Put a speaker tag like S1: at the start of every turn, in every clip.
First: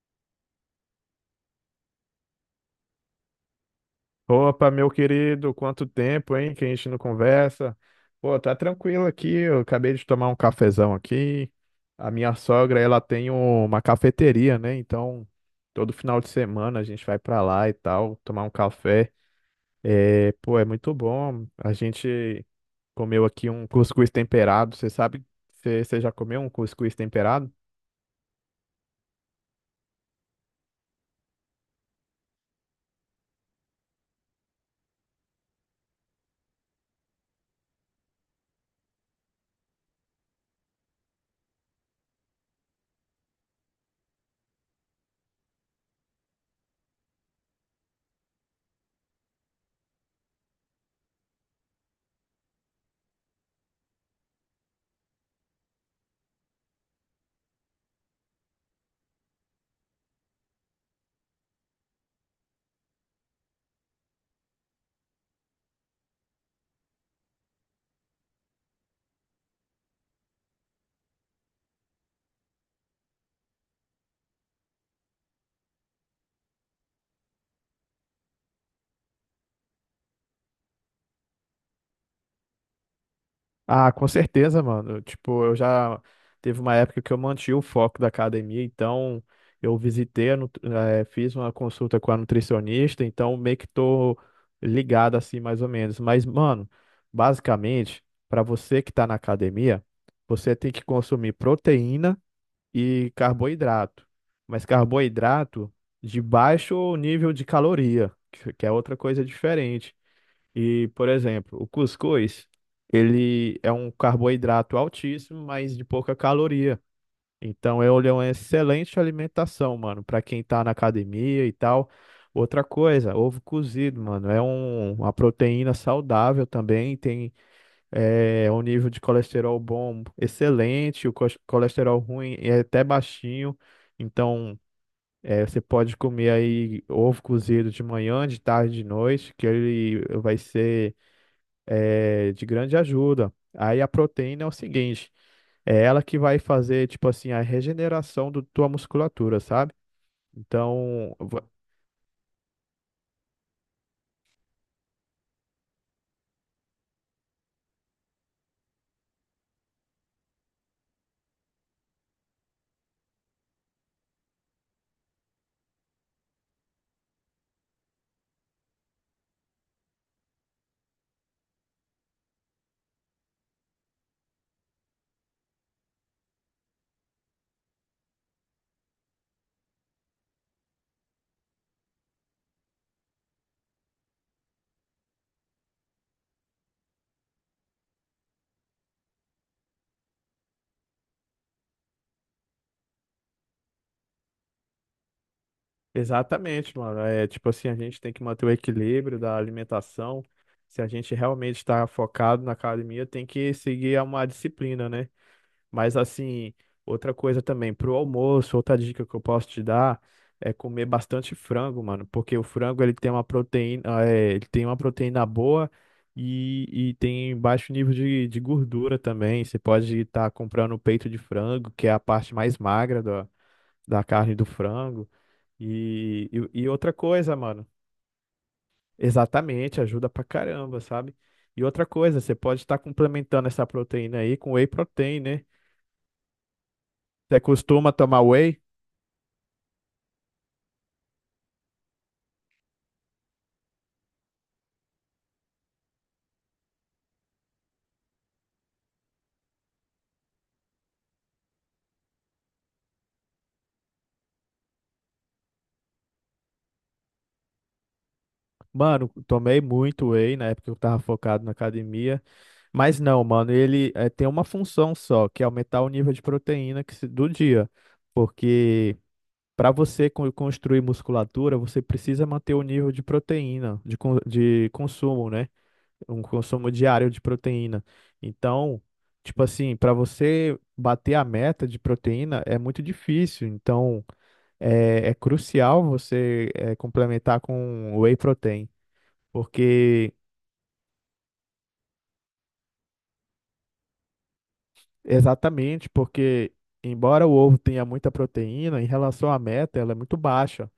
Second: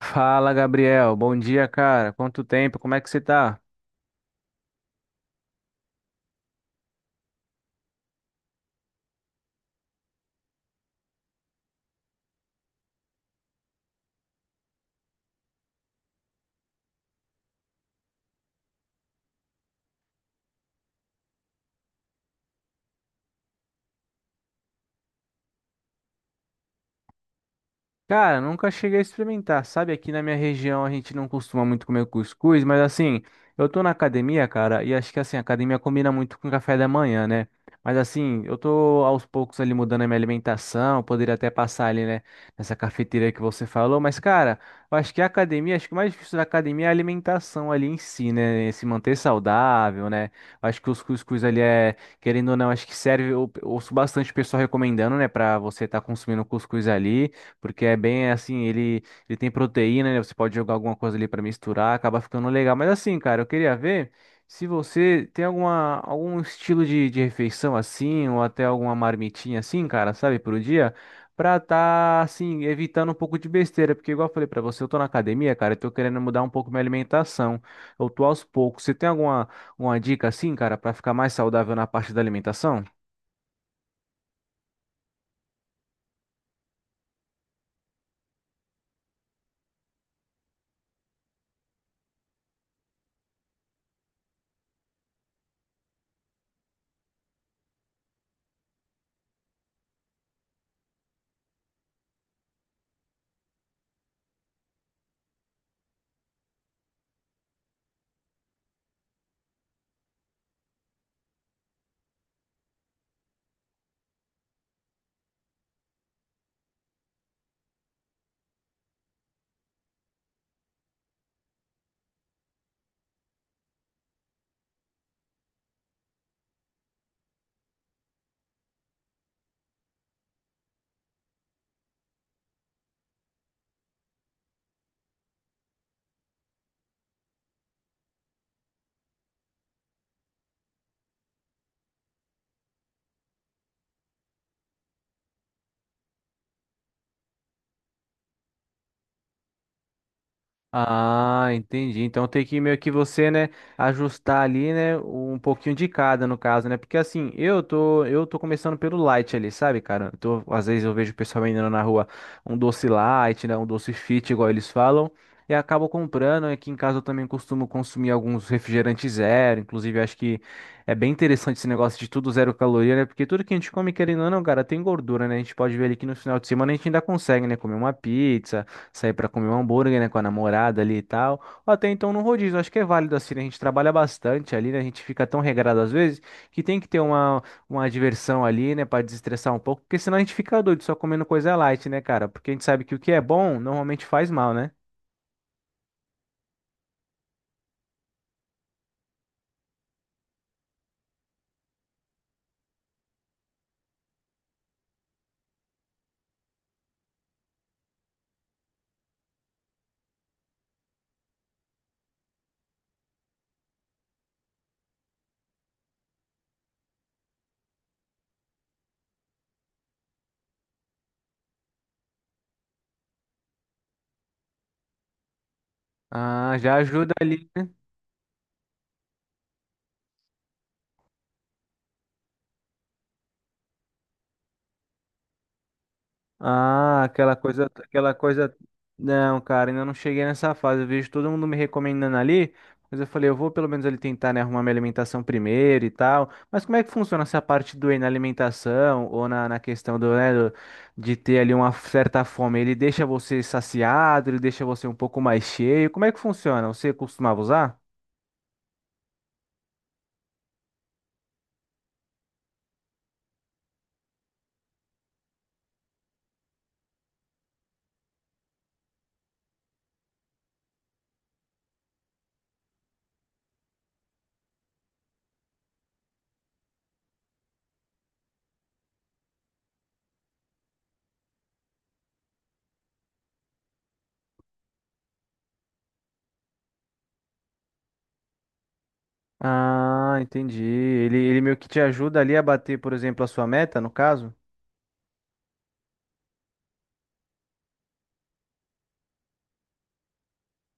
S1: Fala, Gabriel. Bom dia, cara. Quanto tempo? Como é que você tá?
S2: Opa, meu querido, quanto tempo, hein, que a gente não conversa. Pô, tá tranquilo aqui, eu acabei de tomar um cafezão aqui. A minha sogra, ela tem uma cafeteria, né? Então, todo final de semana a gente vai pra lá e tal, tomar um café. É, pô, é muito bom. A gente comeu aqui um cuscuz temperado. Você sabe, você já comeu um cuscuz temperado?
S1: Cara, nunca cheguei a experimentar, sabe? Aqui na minha região a gente não costuma muito comer cuscuz, mas assim, eu tô na academia, cara, e acho que assim, a academia combina muito com café da manhã, né? Mas assim, eu tô aos poucos ali mudando a minha alimentação, eu poderia até passar ali, né, nessa cafeteria que você falou, mas cara, eu acho que a academia, acho que o mais difícil da academia é a alimentação ali em si, né? Se manter saudável, né? Eu acho que os cuscuz ali é, querendo ou não, acho que serve, eu ouço bastante o pessoal recomendando, né, pra você estar tá consumindo cuscuz ali porque é bem assim, ele tem proteína, né? Você pode jogar alguma coisa ali para misturar, acaba ficando legal. Mas assim, cara, eu queria ver se você tem alguma, algum estilo de refeição assim, ou até alguma marmitinha assim, cara, sabe, pro dia. Pra tá, assim, evitando um pouco de besteira, porque igual eu falei pra você, eu tô na academia, cara, eu tô querendo mudar um pouco minha alimentação. Eu tô aos poucos. Você tem alguma uma dica assim, cara, pra ficar mais saudável na parte da alimentação?
S2: Ah, com certeza, mano. Tipo, eu já teve uma época que eu mantive o foco da academia, então eu visitei, fiz uma consulta com a nutricionista, então meio que tô ligado assim, mais ou menos. Mas, mano, basicamente, para você que tá na academia, você tem que consumir proteína e carboidrato. Mas carboidrato de baixo nível de caloria, que é outra coisa diferente. E, por exemplo, o cuscuz, ele é um carboidrato altíssimo, mas de pouca caloria. Então, ele é uma excelente alimentação, mano, para quem tá na academia e tal. Outra coisa, ovo cozido, mano, uma proteína saudável também, tem um nível de colesterol bom excelente, o colesterol ruim é até baixinho. Então, é, você pode comer aí ovo cozido de manhã, de tarde, de noite, que ele vai ser de grande ajuda. Aí a proteína é o seguinte, é ela que vai fazer, tipo assim, a regeneração da tua musculatura, sabe? Então,
S1: Ah, entendi. Então tem que meio que você, né, ajustar ali, né, um pouquinho de cada no caso, né? Porque assim, eu tô começando pelo light ali, sabe, cara? Às vezes eu vejo o pessoal vendendo na rua um doce light, né, um doce fit, igual eles falam, e acabo comprando. Aqui em casa eu também costumo consumir alguns refrigerantes zero, inclusive eu acho que é bem interessante esse negócio de tudo zero caloria, né? Porque tudo que a gente come, querendo ou não, cara, tem gordura, né? A gente pode ver ali que no final de semana a gente ainda consegue, né, comer uma pizza, sair pra comer um hambúrguer, né, com a namorada ali e tal. Ou até então no rodízio, acho que é válido assim, né? A gente trabalha bastante ali, né? A gente fica tão regrado às vezes que tem que ter uma diversão ali, né, pra desestressar um pouco, porque senão a gente fica doido só comendo coisa light, né, cara? Porque a gente sabe que o que é bom normalmente faz mal, né?
S2: exatamente, mano. É tipo assim, a gente tem que manter o equilíbrio da alimentação. Se a gente realmente está focado na academia, tem que seguir uma disciplina, né? Mas assim, outra coisa também, pro almoço, outra dica que eu posso te dar é comer bastante frango, mano, porque o frango ele tem uma proteína, ele tem uma proteína boa e tem baixo nível de gordura também. Você pode estar comprando o peito de frango, que é a parte mais magra da carne do frango. E,
S1: Ah,
S2: e, e
S1: já
S2: outra
S1: ajuda
S2: coisa,
S1: ali.
S2: mano, exatamente, ajuda pra caramba, sabe? E outra coisa, você pode estar complementando essa proteína aí com whey protein, né?
S1: Ah, aquela
S2: Você
S1: coisa,
S2: costuma
S1: aquela
S2: tomar
S1: coisa.
S2: whey?
S1: Não, cara, ainda não cheguei nessa fase. Eu vejo todo mundo me recomendando ali, mas eu falei, eu vou pelo menos ali tentar, né, arrumar minha alimentação primeiro e tal. Mas como é que funciona essa parte do whey na alimentação ou na, na questão do, né, do- de ter ali uma certa fome? Ele deixa você saciado, ele deixa você um pouco mais cheio. Como é que funciona? Você costumava usar?
S2: Mano, tomei muito whey na época que eu tava focado na academia, mas não, mano, ele tem uma função só, que é aumentar o nível de proteína que se- do dia, porque para você construir musculatura, você precisa manter o nível de proteína, de consumo, né? Um consumo diário de proteína. Então, tipo assim, para você bater a meta de proteína é muito difícil, então é crucial você complementar com whey protein. Porque,
S1: Ah, entendi. Ele meio que te ajuda ali a bater, por exemplo, a sua meta, no caso?
S2: exatamente, porque embora o ovo tenha muita proteína, em relação à meta, ela é muito baixa.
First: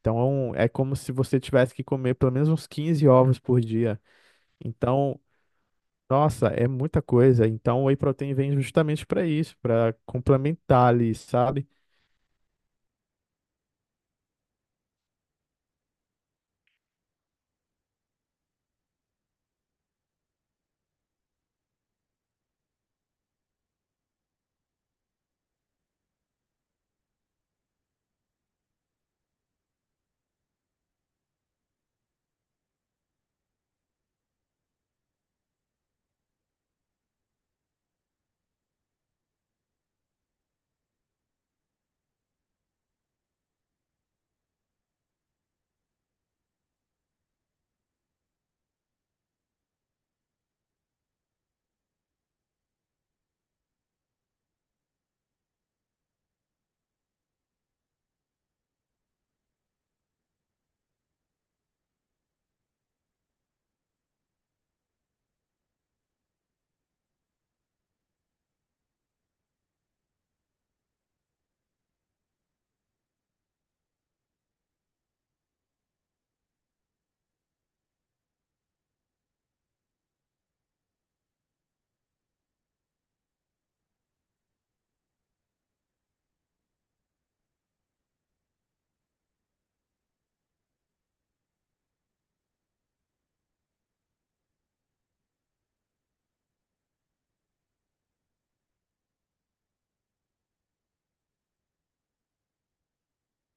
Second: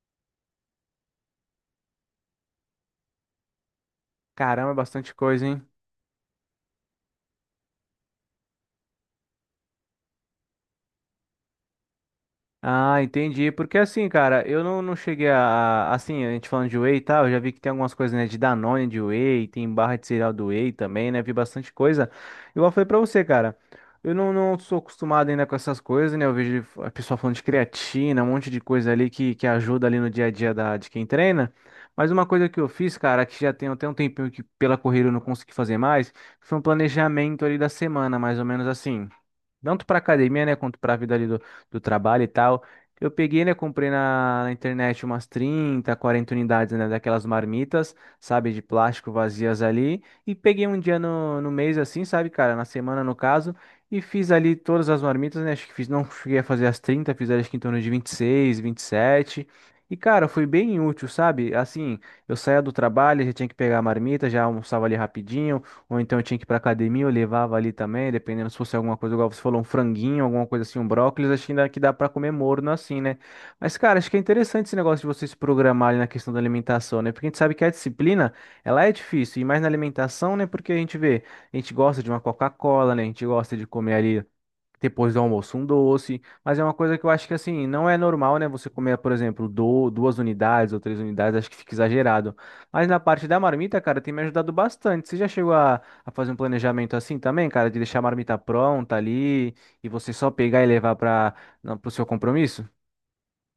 S2: Então, é como se você tivesse que comer pelo menos uns 15 ovos por dia.
S1: Caramba, é bastante
S2: Então,
S1: coisa, hein?
S2: nossa, é muita coisa. Então, o whey protein vem justamente para isso, para complementar ali, sabe?
S1: Ah, entendi. Porque assim, cara, eu não cheguei a- Assim, a gente falando de whey e tal, eu já vi que tem algumas coisas, né? De Danone, de whey, tem barra de cereal do whey também, né? Vi bastante coisa. Igual eu falei pra você, cara. Eu não sou acostumado ainda com essas coisas, né? Eu vejo a pessoa falando de creatina, um monte de coisa ali que ajuda ali no dia a dia da, de quem treina. Mas uma coisa que eu fiz, cara, que já tem até um tempinho que pela corrida eu não consegui fazer mais, foi um planejamento ali da semana, mais ou menos assim, tanto para academia, né, quanto para a vida ali do, do trabalho e tal. Eu peguei, né, comprei na, na internet umas 30 40 unidades, né, daquelas marmitas, sabe, de plástico vazias ali, e peguei um dia no, no mês assim, sabe, cara, na semana no caso, e fiz ali todas as marmitas, né, acho que fiz, não cheguei a fazer as trinta, fiz acho que em torno de 26, 27. E, sete. E, cara, foi bem útil, sabe? Assim, eu saía do trabalho, já tinha que pegar a marmita, já almoçava ali rapidinho, ou então eu tinha que ir pra academia, eu levava ali também, dependendo se fosse alguma coisa, igual você falou, um franguinho, alguma coisa assim, um brócolis, acho que ainda que dá pra comer morno assim, né? Mas, cara, acho que é interessante esse negócio de vocês se programar na questão da alimentação, né? Porque a gente sabe que a disciplina, ela é difícil, e mais na alimentação, né? Porque a gente vê, a gente gosta de uma Coca-Cola, né? A gente gosta de comer ali depois do almoço um doce, mas é uma coisa que eu acho que assim, não é normal, né? Você comer, por exemplo, do- duas unidades ou três unidades, acho que fica exagerado. Mas na parte da marmita, cara, tem me ajudado bastante. Você já chegou a fazer um planejamento assim também, cara, de deixar a marmita pronta ali e você só pegar e levar para o seu compromisso?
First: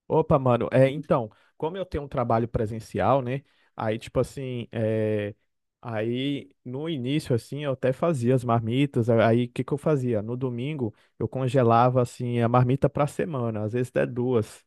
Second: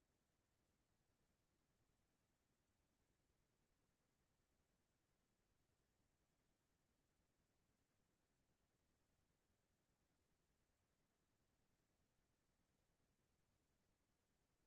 S2: Opa, mano, é, então, como eu tenho um trabalho presencial, né? Aí, tipo assim, é, aí no início, assim, eu até fazia as marmitas. Aí, o que eu fazia? No domingo, eu congelava, assim, a marmita pra semana, às vezes até duas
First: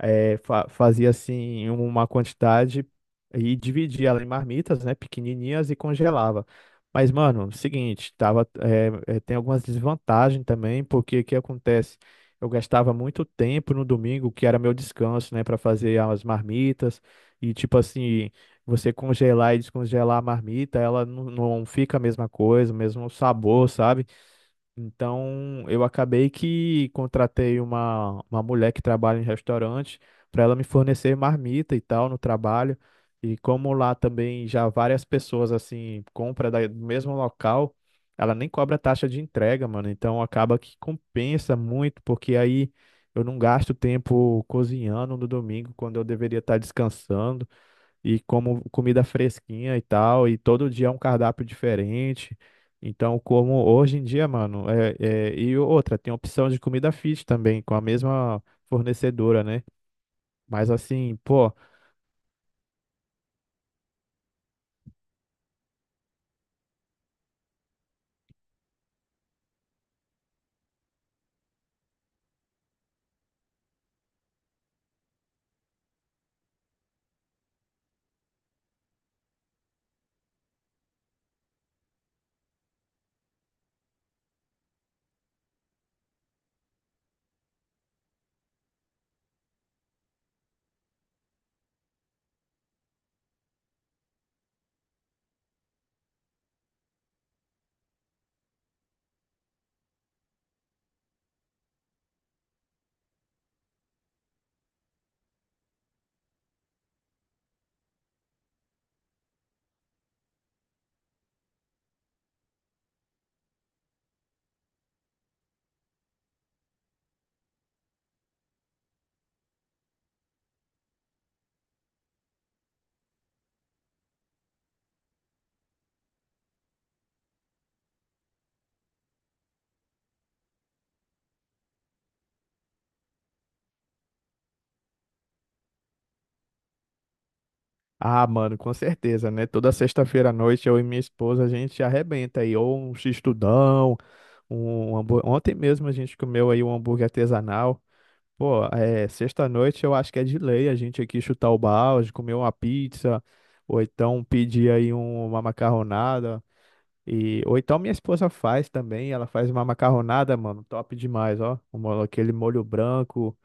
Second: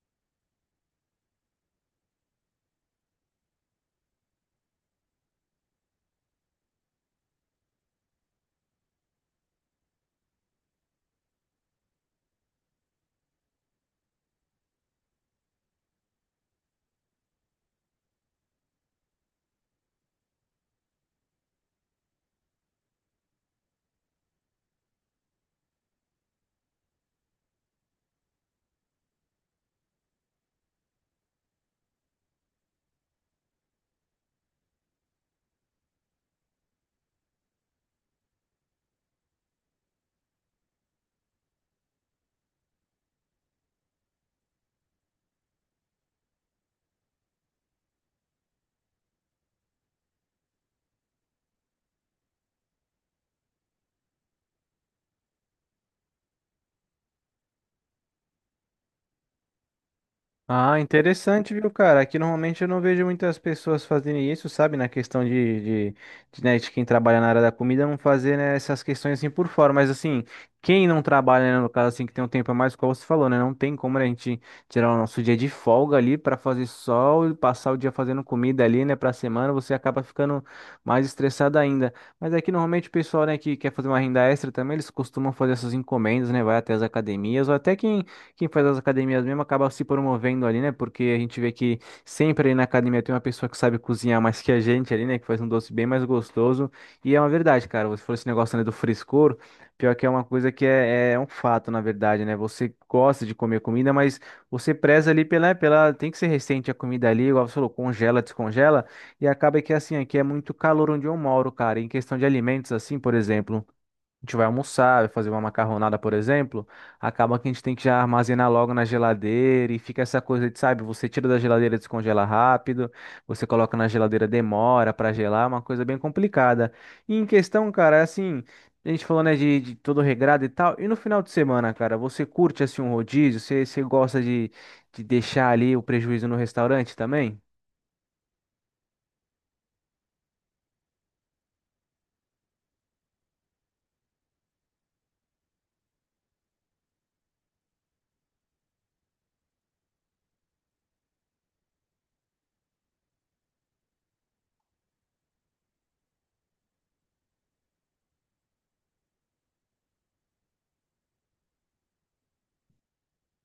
S2: fazia assim uma quantidade e dividia ela em marmitas, né, pequenininhas e congelava. Mas, mano, seguinte, tava, tem algumas desvantagens também, porque o que acontece? Eu gastava muito tempo no domingo, que era meu descanso, né, para fazer as marmitas e tipo assim, você congelar e descongelar a marmita, ela não fica a mesma coisa, o mesmo sabor, sabe? Então, eu acabei que contratei uma mulher que trabalha em restaurante para ela me fornecer marmita e tal no trabalho. E como lá também já várias pessoas assim compra do mesmo local, ela nem cobra taxa de entrega, mano. Então acaba que compensa muito, porque aí eu não gasto tempo cozinhando no domingo quando eu deveria estar descansando e como comida fresquinha e tal, e todo dia é um cardápio diferente. Então, como hoje em dia, mano, e outra, tem opção de comida fit também, com a mesma fornecedora, né? Mas
S1: Ah,
S2: assim,
S1: interessante,
S2: pô,
S1: viu, cara? Aqui normalmente eu não vejo muitas pessoas fazerem isso, sabe? Na questão de, de, né, de quem trabalha na área da comida não fazer, né, essas questões assim por fora. Mas assim, quem não trabalha, né, no caso assim, que tem um tempo a mais, como você falou, né? Não tem como né, a gente tirar o nosso dia de folga ali para fazer sol e passar o dia fazendo comida ali, né? Pra semana, você acaba ficando mais estressado ainda. Mas aqui normalmente o pessoal, né, que quer fazer uma renda extra também, eles costumam fazer essas encomendas, né? Vai até as academias, ou até quem faz as academias mesmo acaba se promovendo ali, né? Porque a gente vê que sempre ali na academia tem uma pessoa que sabe cozinhar mais que a gente ali, né? Que faz um doce bem mais gostoso. E é uma verdade, cara. Você falou esse negócio, né, do frescor. Pior que é uma coisa que é, é um fato, na verdade, né? Você gosta de comer comida, mas você preza ali pela, pela. Tem que ser recente a comida ali, igual você falou, congela, descongela. E acaba que é assim, aqui é muito calor onde eu moro, cara. Em questão de alimentos, assim, por exemplo, a gente vai almoçar, vai fazer uma macarronada, por exemplo, acaba que a gente tem que já armazenar logo na geladeira e fica essa coisa de, sabe, você tira da geladeira, descongela rápido, você coloca na geladeira, demora para gelar, é uma coisa bem complicada. E em questão, cara, é assim, a gente falou, né, de todo regrado e tal, e no final de semana, cara, você curte, assim, um rodízio? Você, gosta de deixar ali o prejuízo no restaurante também?
S2: ah, mano, com certeza, né? Toda sexta-feira à noite eu e minha esposa a gente arrebenta aí, ou um x-tudão, ontem mesmo a gente comeu aí um hambúrguer artesanal. Pô, é, sexta-noite eu acho que é de lei a gente aqui chutar o balde, comer uma pizza, ou então pedir uma macarronada. E, ou então minha esposa faz também, ela faz uma macarronada, mano, top demais, ó. Aquele molho branco,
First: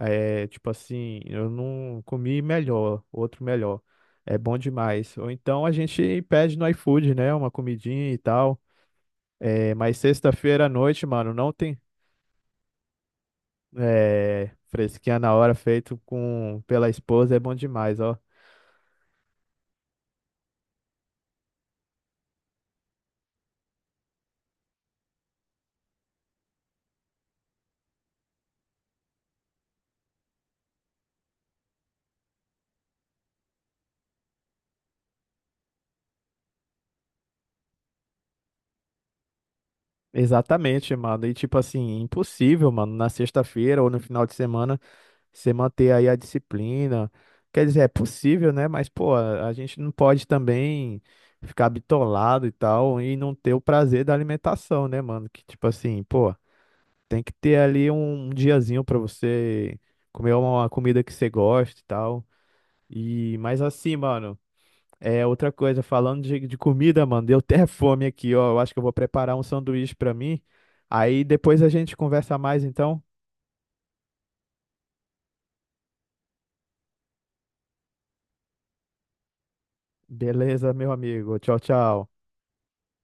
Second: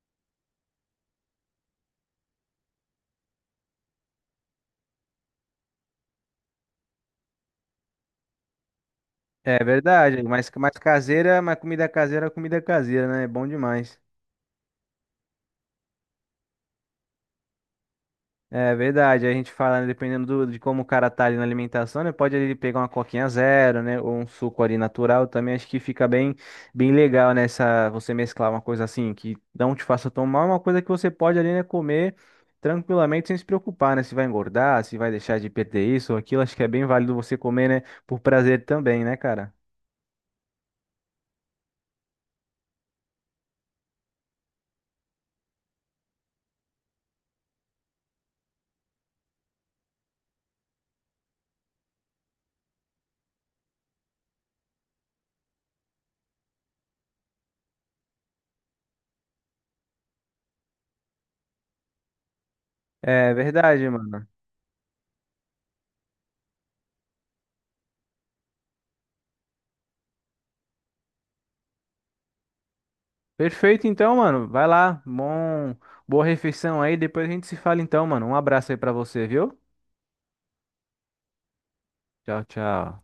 S2: é, tipo assim, eu não comi melhor, outro melhor. É bom demais. Ou então a gente pede no iFood, né, uma comidinha e tal.
S1: É
S2: É, mas
S1: verdade, mas
S2: sexta-feira à
S1: mais
S2: noite, mano,
S1: caseira,
S2: não
S1: mais
S2: tem.
S1: comida caseira, né? É bom demais.
S2: É, fresquinha na hora, feito com pela esposa, é bom demais, ó.
S1: É verdade, a gente fala, né, dependendo do- de como o cara tá ali na alimentação, né? Pode ele pegar uma coquinha zero, né? Ou um suco ali natural também, acho que fica bem, bem legal nessa, você mesclar uma coisa assim, que não te faça tomar, uma coisa que você pode ali, né, comer tranquilamente sem se preocupar, né? Se vai engordar, se vai deixar de perder isso ou aquilo, acho que é bem válido você comer, né? Por prazer também, né, cara?
S2: Exatamente, mano. E tipo assim, impossível, mano, na sexta-feira ou no final de semana, você manter aí a disciplina. Quer dizer, é possível, né? Mas, pô, a gente não pode também ficar bitolado e tal e não ter o prazer da alimentação, né, mano? Que tipo assim, pô, tem que ter ali um diazinho pra você comer uma comida que você gosta e tal.
S1: É
S2: E, mas
S1: verdade,
S2: assim,
S1: mano.
S2: mano. É, outra coisa, falando de comida, mano, deu até fome aqui, ó. Eu acho que eu vou preparar um sanduíche pra mim. Aí depois a gente conversa mais, então.
S1: Perfeito, então, mano. Vai lá, bom, boa refeição aí, depois a gente se fala então, mano. Um abraço aí pra você, viu?
S2: Beleza, meu amigo. Tchau, tchau.
S1: Tchau, tchau.